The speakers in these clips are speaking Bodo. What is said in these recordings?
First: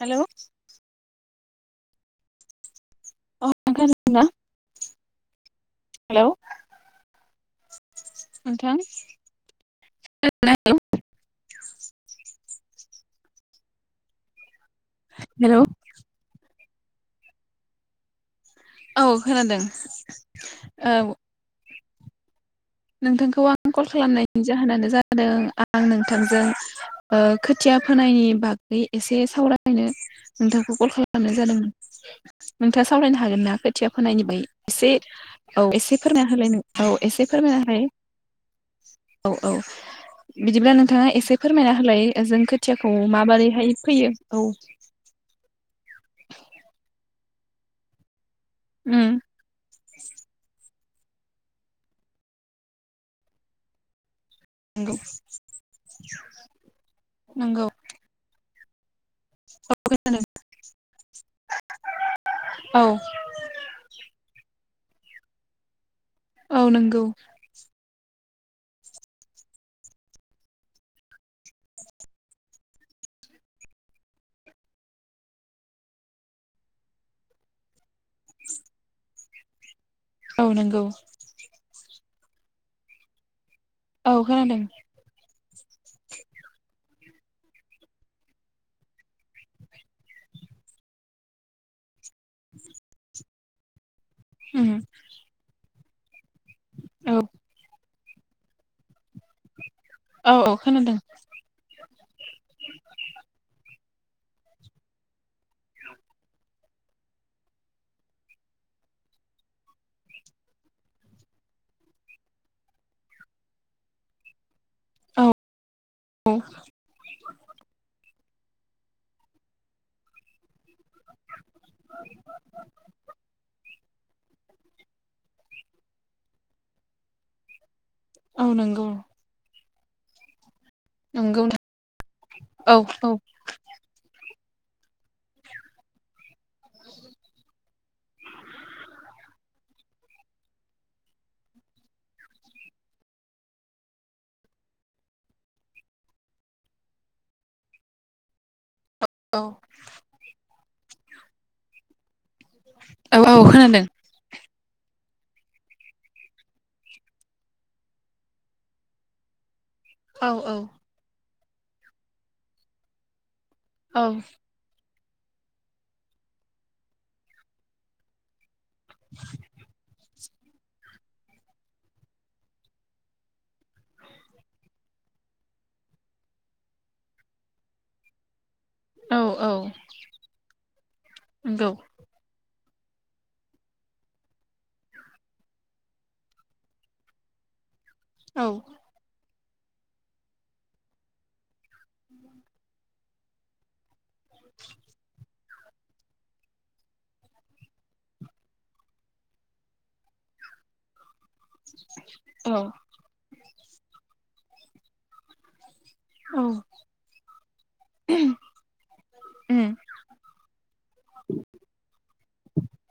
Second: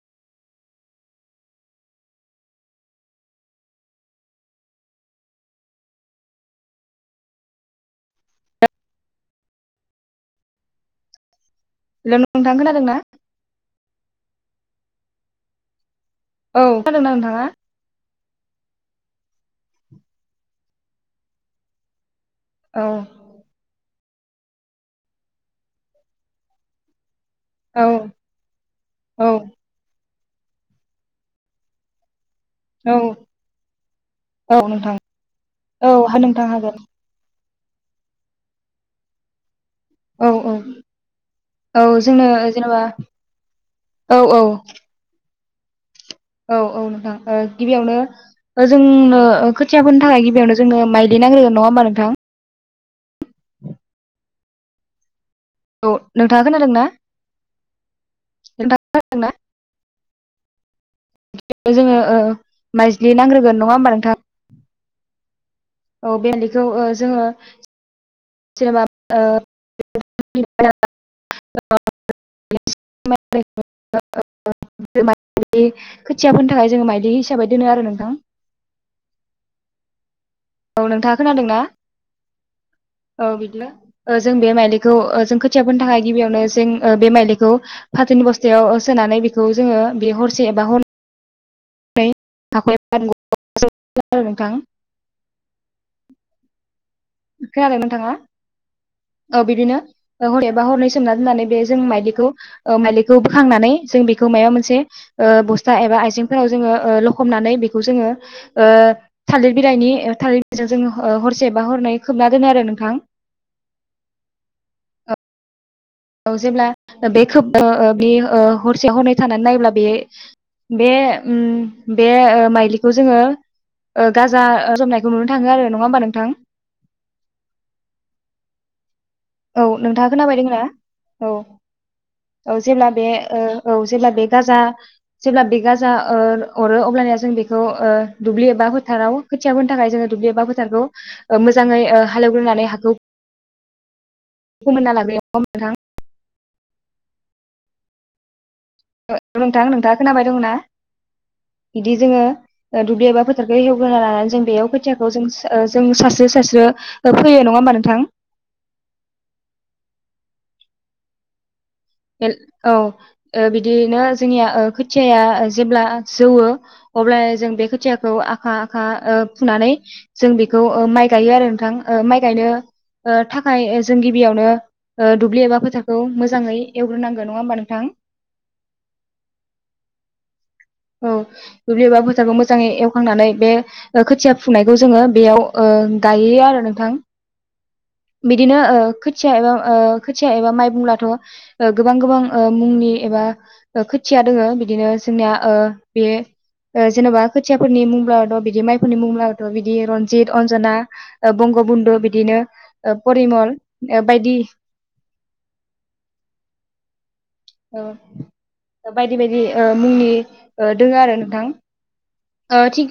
हेलौ अ खोनादोंना हेलौ नोंथां हेल' नोंथां खोनादों ना हेलौ औ नादोंना नोंथाङा? औ खोनादों औ औ नोंथांखौ आं क'ल खालामनायनि जाहोनानो जादों आं नोंथांजों ओ खोथिया औ फोनायनि बागै एसे औ सावरायनो नोंथांखौ क'ल खालामनाय जादोंमोन। नोंथाङा औ सावरायनो हागोन ना खोथिया फोनायनिबै औ एसे नोंथां औ एसे हा फोरना नोंथां होलायनो हागोन औ एसे फोरमायना हाय औ औ औ औ बिदिब्ला नोंथाङा एसे फोरमायना औ होलाय जोंनो जों जेनेबा खोथियाखौ माबोरैहाय फैयो औ औ औ नोंथां ओ गिबियावनो उम जोंनो खोथियाफोनो थाखाय गिबियावनो जोंनो माइलि नांग्रोगोन नङा ओमा नोंथां? नोंगौ औ नोंथाङा खोनादोंना नोंथाङा खोनादोंना ना? औ खोनादों जोङो ओ औ माइज्लि नांग्रोगोन नङा ओम्बा नोंथां? औ औ बेलिखौ ओ नंगौ जोङो जेनबा ओ [unintelligible] [unintelligible] [unintelligible] खोथियाफोरनि थाखाय जोङो माइलि हिसाबै दोनो आरो नोंथां औ नोंथाङा खोनादों ना औ बिदिनो? औ ओ जों बे खोनादों माइलिखौ ओ जों खोथियााबोनो थाखाय गिबियावनो जों बे माइलिखौ फाथोनि बस्थायाव सोनानै बेखौ जोङो बे हरसे बा हर बे फाकय फांगु [unintelligible] नोंथां उम औ खोनादों नोंथाङा औ बिदिनो औ औ ओहरेबा हरनै खोनादों सोमना दोननानै बे जों माइलिखौ ओ माइलिखौ बोखांनानै जों बेखौ माया मोनसे ओ बस्था एबा आइजेंफोराव जोङो ओ लबमनानै बेखौ जोङो ओ थालिर बिलाइनि ओ थालिर बिजाव जों ह-हरसेबा हरनै खोबना दोनो आरो नोंथां ओ औ औ जेब्ला बे खोब ओ बे ओ हरसे हरनै थानानै नायोब्ला बे बे उम बे माइलिखौ जोङो ओ गाजा जमनायखौ नुनो थाङो आरो नङा होमबा नोंथां? औ नोंगौ औ नोंथाङा खोनाबायदोङोना औ नंगौ औ जेब्ला बे ओ औ जेब्ला बे गाजा जेब्ला बे गाजा ओ अरो अब्लानिया जों बेखौ ओ दुब्लि एबा फोथाराव खोथिया बोनो थाखाय जोङो दुब्लि एबा फोथारखौ ओ मोजाङै ओ हालेवग्रोनानै हाखौ फोमोनना लाग्रोयो ओ नोंथां ओ औ नोंथां नोंथाङा खोनाबाय दंङोना इदि जोङो ओ दुब्लि एबा औ फोथारखौ खोनादों एवग्रोना लानानै जों बेयाव खोथियाखौ जों सो जों सास्रो सास्रो फैयो नङा होमबा नोंथां? औ औ एल औ ओ बिदिनो औ जोंनिया ओ खोथ थियाया जेब्ला जौवो अब्ला जों बे खोथियाखौ आखा खा ओ फुनानै जों बेखौ ओ माइ गायो आरो नोंथां ओ माइ गायनो ओ थाखाय जों गिबियावनो ओ दुब्लि एबा फोथारखौ मोजाङै एवग्रोनांगौ नङा होमबा नोंथां? औ औ औ नंगौ दुब्लि एबा फोथारखौ मोजां मोजाङै एवखांनानै बे खोथिया फुंनायखौ जोङो बेयाव ओ गायो आरो नोंथां [inaudible] औ बिदिनो ओ खो थिया एबा खोथिया एबा माइ बुंब्लाथ गोबां गोबां मुंनि एबा खो थिया दोङो बिदिनो जोंनिया ओ बे ओ जेनबा खोथियाफोरनि मुंब्लाथ बिदि माइफोरनि मुंब्लाथ बिदि रनजित अनजना बंग बन्धु बिदिनो औ परिमल ओ बायदि औ औ बायदि बायदि ओ उम मुंनि दोङो आरो नोंथां ओ थिग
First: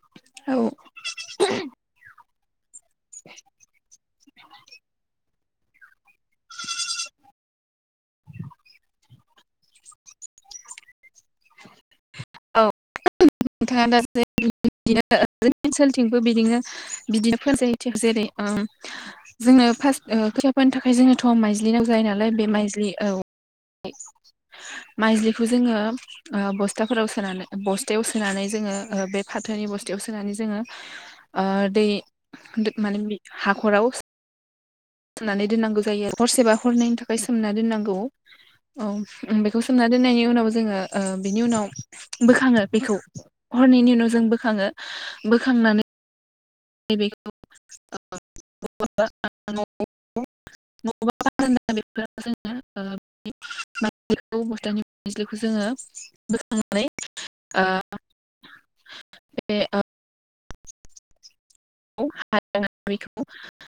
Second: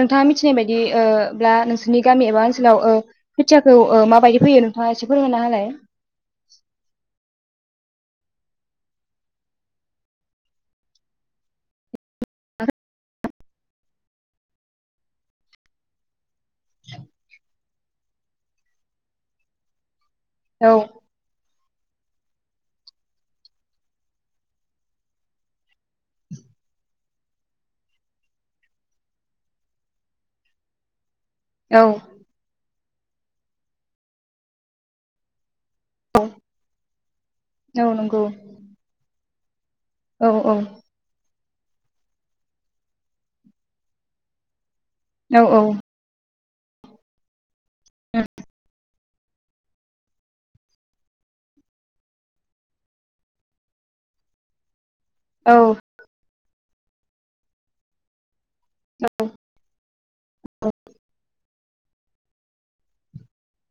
नोंथाङा मिथिनाय औ बायदि ओ ब्ला ओ नोंसोरनि गामि एबा सोलाव ओ खोथियाखौ माबायदि फैयो नोंथाङा एसे फोरोंना होलाय औ नोंथाङा दासो बिदिनो जों ओनसोलथिंबो बिदिनो बिदिनो [unintelligible] जेरै ओ जोंनो फार्स्ट ओ खोथिया औ फोनो थाखाय जोङोथ माइज्लि नांगौ जायो नालाय बे माइज्लि औ माइजलिखौ जोङो ओ बस्थाफोराव सोनानै बस्थायाव सोन सोनानै जोङो ओ बे फाथोनि बस्थायाव सोनानै जोङो ओ औ दै माने बिख हाखराव सोननानै दोननांगौ जायो आरो औ हरसेबा हरनायनि थाखाय सोमना औ दोननांगौ नंगौ औ ओम बे बेखौ सोमना दोननायनि औ उनाव औ जोङो ओ बेनि उनाव बोखाङो बेखौ हरननायनि उनाव जों बोखाङो औ बोखांनानै [unintelligible] [unintelligible] [unintelligible] निज्लिखौ जोङो औ बोखांनानै ओ बे ओ औ [unintelligible]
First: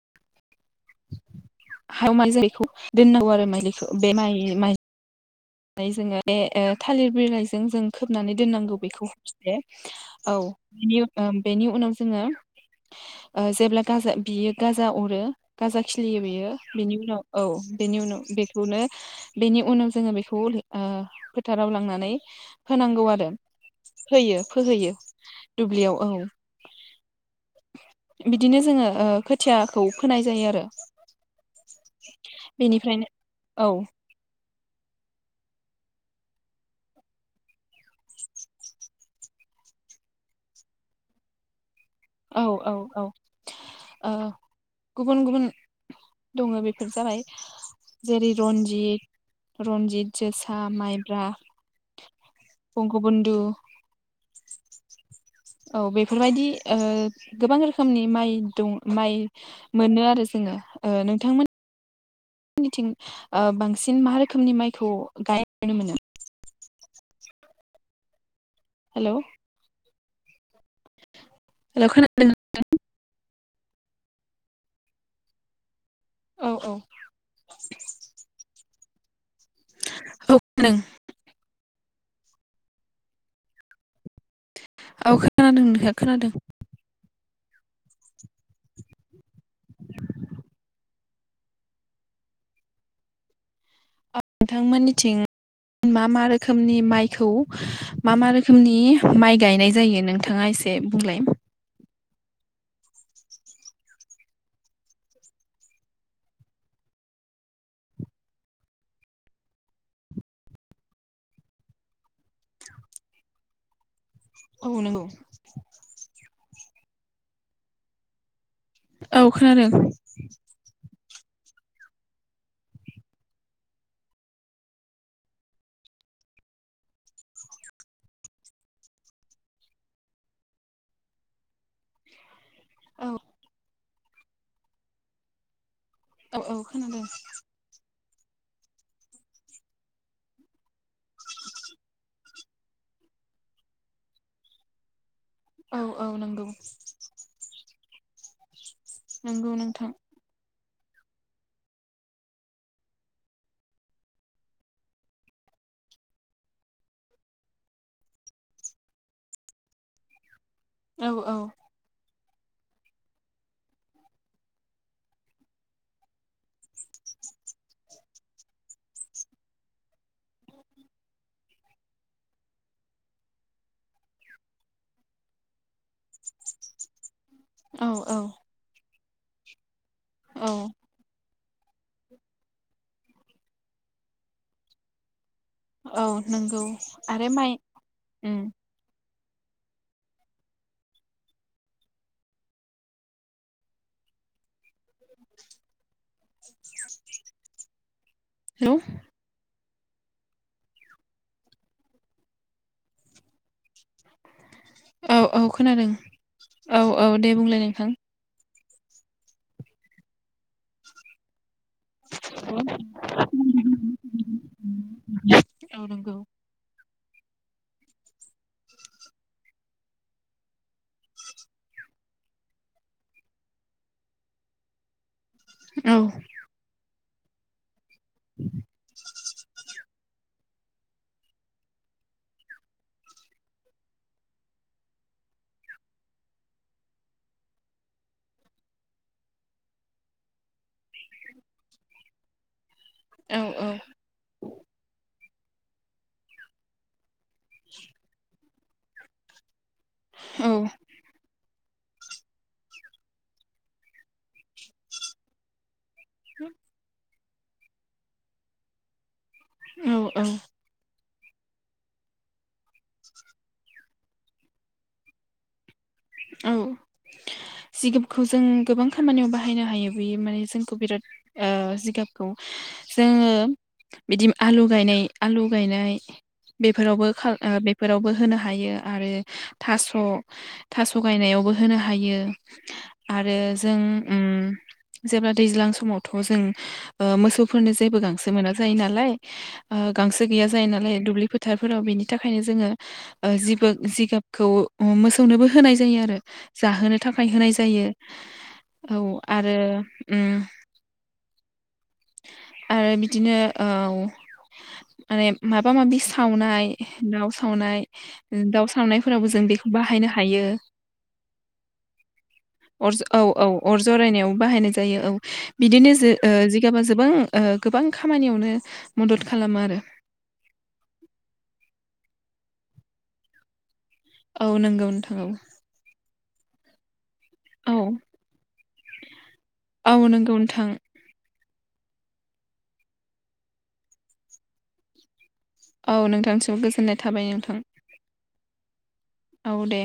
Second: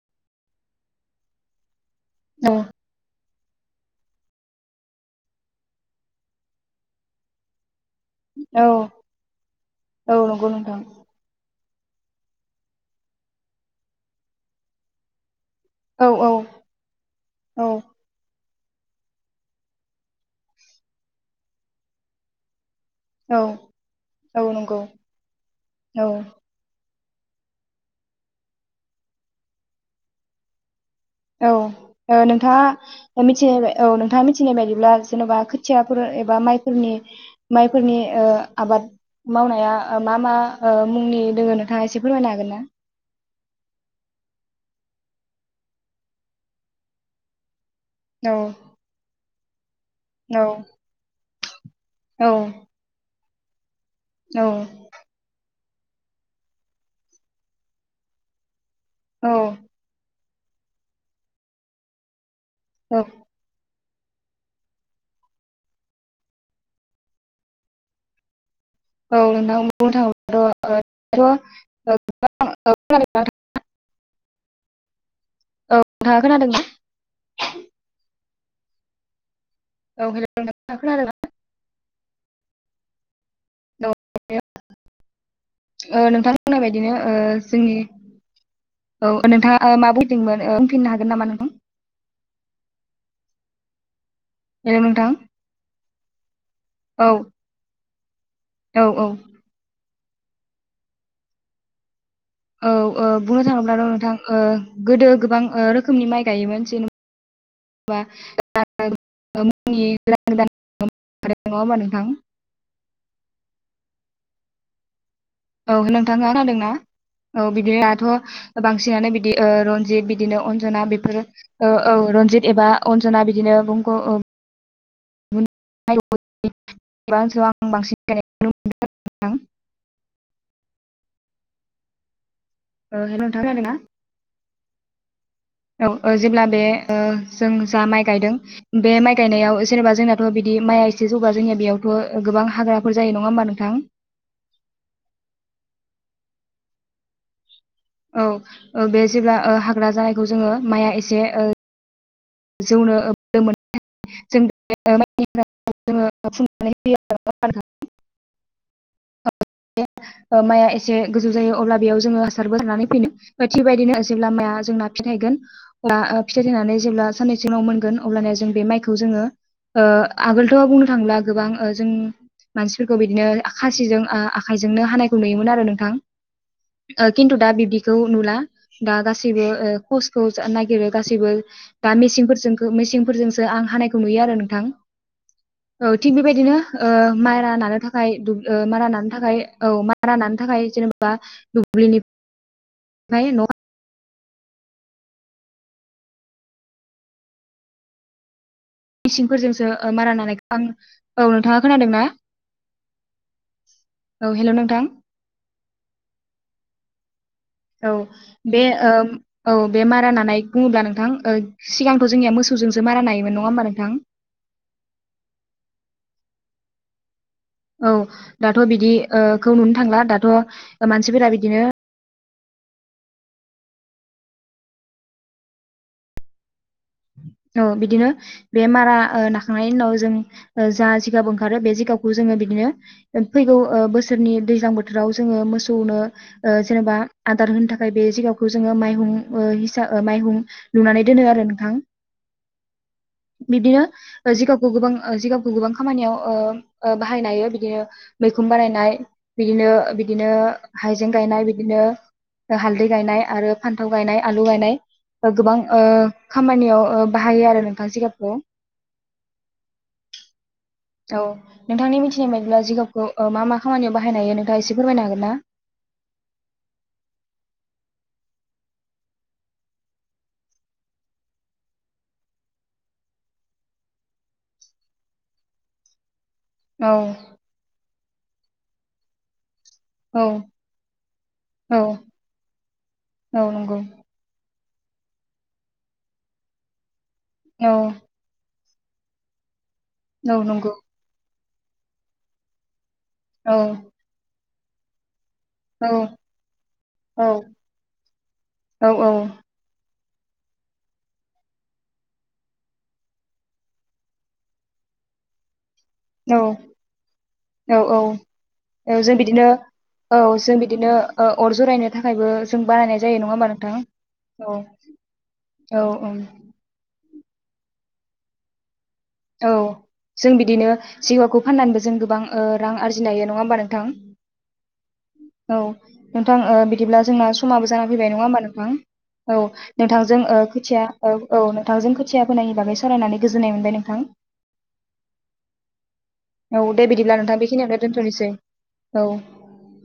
हायाव माइ औ जायैखौ दोननांगौ आरो माइलिखौ बे माइ माइ जोङो बे थालिर बिलाइजों जों खोबनानै दोननांगौ औ बेखौ हरसे औ नंगौ नोंथां बोनि उनाव बेनि उनाव जोङो ओ जेब्ला गाजा बियो गाजा अरो गाजा औ खिलियो औ बेयो बेनि उनाव औ बेनि उनाव बेखौनो बेनि उनाव जोङो बे ओ फोथाराव लांनानै होनांगौ आरो होयो औ नंगौ फोहोयो दुब्लियाव औ बिदिनो जोङो ओ खोथियाखौ फोनाय जायो आरो औ बेनिफ्रायनो नोंथाङा मिथि औ नोंथाङा मि बायदिब्ला जेन'बा खोथियाफोर एबा मायफोरनि माइफोरनि ओ आबाद मावनाया ओ मा मा ओ मुंनि दङ नोंथाङा एसे फोरमायनो औ हागोन ना औ औ ओ गुबुन गुबुन दङ बेफोर जाबाय जेरै औ रनजित रनजित औ जोसा माइब्रा बंग बन्धु औ औ बेफोरबायदि ओ गोबां रोखोमनि माइ दं माइ औ मोनो आरो नोंथांमोनिथिं औ सिन मा रोखोमनि माइखौ गाय नुनो मोनो हेलौ औ नोंथां' हेल' खोनादों [unintelligible] औ नोंथाङा औ खोनादोंना। औ औ हेल' नोंथां खोनादोंना। ओ औ औ खोनादों खोनादों नोंथां होननाय बायदिनो ओ। जोंनि औ नोंथाङा मा बदोंमोन बुंफिननो हागोन नामा नोंथां। [unintelligible] हेलौ नोंथां नोंथांमोननिथिं मा मा रोखोमनि औ माइखौ। मा मा रोखोमनि औ औ माइ गायनाय जायो नोंथाङा एसे बुंलाय। औ बुंनो थाङोब्लाथ' नोंथां गोदो गोबां रोखोमनि माइ गायोमोन जेने। बा [unintelligible] आरो नङा‌ होमबा नोंथां। [unintelligible] औ नंगौ। औ नोंथाङा औ खोनादोंना? बिदिनो दाथ' बांसिनानो औ बिदि खोनादों रनजित बिदिनो अनजना बेफोर। ओ औ रनजित एबा अनजना बिदिनो बंग। [unintelligible] आं बांसिन गायनायखौ नुनो मोनदों नोंथां। औ हेल' नोंथां खोनादोंना। औ जेब्ला औ बे ओ खोनादों जों जा माइखौ। गायदों बे माइ गायनायाव जेनेबा जोंनाथ' बिदि माइया एसे जौगा जोंनिया बेयावथ' गोबां। हाग्राफोर जायो नङा होमबा नोंथां। औ औ नंगौ। औ बे जेब्ला नंगौ नोंथां हाग्रा जानायखौ जोङो माइआ एसे ओ। जौनो मोन [unintelligible] जों जोङनानै होयो [unintelligible] [inaudible] माइआ एसे औ गोजौ औ जायो अब्ला बेयाव जोंओ हासारबो‌ सारनानै फैनो थिगबायदिनो जेब्ला माइआ जोंना फिथाइ थाइगोन बा फिथाइ थायनानै जेब्ला साननैसो उनाव मोनगोन अब्लाना जों बे माइखौ जोंओ आगोलथ' बुंनो थाङोब्ला गोबां जों। मानसिफोरखौ बिदिनो खासिजों आखायजोंनो हानायखौ नुयोमोन आरो नोंथां ओ खिन्थु दा औ बिब्दिखौ नुला दा गासैबो ओ कसखौ औ नागिरो गासैबो। दा मेसिनफोर मेसिनफोरजोंसो आं हानायखौ नुयो आरो नोंथां। औ थिग बेबायदिनो नंगौ आरो मारा माइ नानो थाखाय उम ओ मारा नानो। थाखाय औ मारानो थाखाय जेनेबा दुब्लिनि। फ्राय न'। हेलौ मेसिनफोरजोंसो। मारा नानायखौ आं औ नोंथाङा खोनादोंना औ हेल' नों औ औ खोनादों औ औ दे बुंलाय नोंथां। औ बे ओ औ बे मारा होननानै बुङोब्ला नोंथां ओ सिगांथ' जोंनिया मोसौजोंसो मारा नायोमोन नङा होमबा नोंथां। औ नंगौ औ दाथ' बिदिखौ नुनो थांला दाथ' मानसिफोरा बिदिनो। औ औ बिदिनो बे मारा नानो थांनायनि उनाव जों जा जिगाब ओंखारो बे जिगाबखौ जोङो बिदिनो फैगौ बोसोरनि। दैज्लां बोथोराव जोंओ मोसौनो जेनेबा आदार होनो थाखाय बे जिगाबखौ जोंओ माइहुं हिसा ओ माइहुं लुनानै दोनो आरो नोंथां। औ बिदिनो जिगाबखौ गोबां ओ जिगाब। गोबां खामानियाव बाहायनो हायो बिदिनो मैखुन बानायनाय बिदिनो। बिदिनो औ हाइजें गायनाय बि बिदिनो हालदै गायनाय आरो फान्थाव गायनाय आलु गायनाय गोबां ओ खामानियाव ओ बाहायो आरो नोंथांङा सिगाबखौ औ औ औ नोंथांनि मिथिनाय बादिब्ला जिगाबखौ ओ मा मा खामानियाव बाहायनो हायो नोंथांङा एसे फोरमायनो हागोन ना? औ जिगाबखौ जों गोबां खामानियाव बाहायनो हायो बेयो माने जोंखौ बिराद ओ जिगाबखौ जोङो बिदि आलु गायनाय आलु गायनाय औ बेफोरावबो बेफोरावबो होनो हायो आरो औ थास' थास' गायनायावबो होनो औ हायो आरो औ जों नंगौ जेब्ला दैज्लां समावथ जों ओ मोसौफोरनो औ जेबो गांसो मोना जायो नालाय ओ गांसो औ गैया जायो नंगौ नालाय दुब्लि फोथारफोराव बेनि थाखायनो जोङो जि औ जिगाबखौ मोसौनोबो होनाय औ जायो आरो जाहोनो औ थाखाय होनाय जायो औ आरो उम आरो बिदिनो ओ माने मा माबा माबि सावनाय दाउ सावनाय औ दाउ औ सावनायफोरावबो जों बिदिनो बेखौ बाहायनो औ हायो। जों बिदिनो ओ अर जरायनो थाखायबो जों अर बानायनाय जायो औ नङा होमबा औ नोंथां? अर जरायनायाव औ बाहायनाय जायो औ औ बिदिनो जो ओं ओ जिगाबा जोबां ओ गोबां खामानियावनो मदद औ खालामो आरो जों बिदिनो सिगाबखौ फाननानैबो जों गोबां रां आरजिनो हायो नङा होमबा नोंथां औ नंगौ नोंथां औ नोंथां बिदिब्ला जोंना समाबो जाना फैबाय नङा होमबा नोंथां औ औ नोंथांजों नंगौ ओ नोंथां खोथिया औ औ नोंथांजों खोथिया फोनायनि बागै सावरायनानै गोजोननाय मोनबाय नोंथां औ नोंथांसिबो औ दे गोजोननाय बिदिब्ला थाबाय नोंथां बेखिनियावनो दोनथ'नोसै औ दे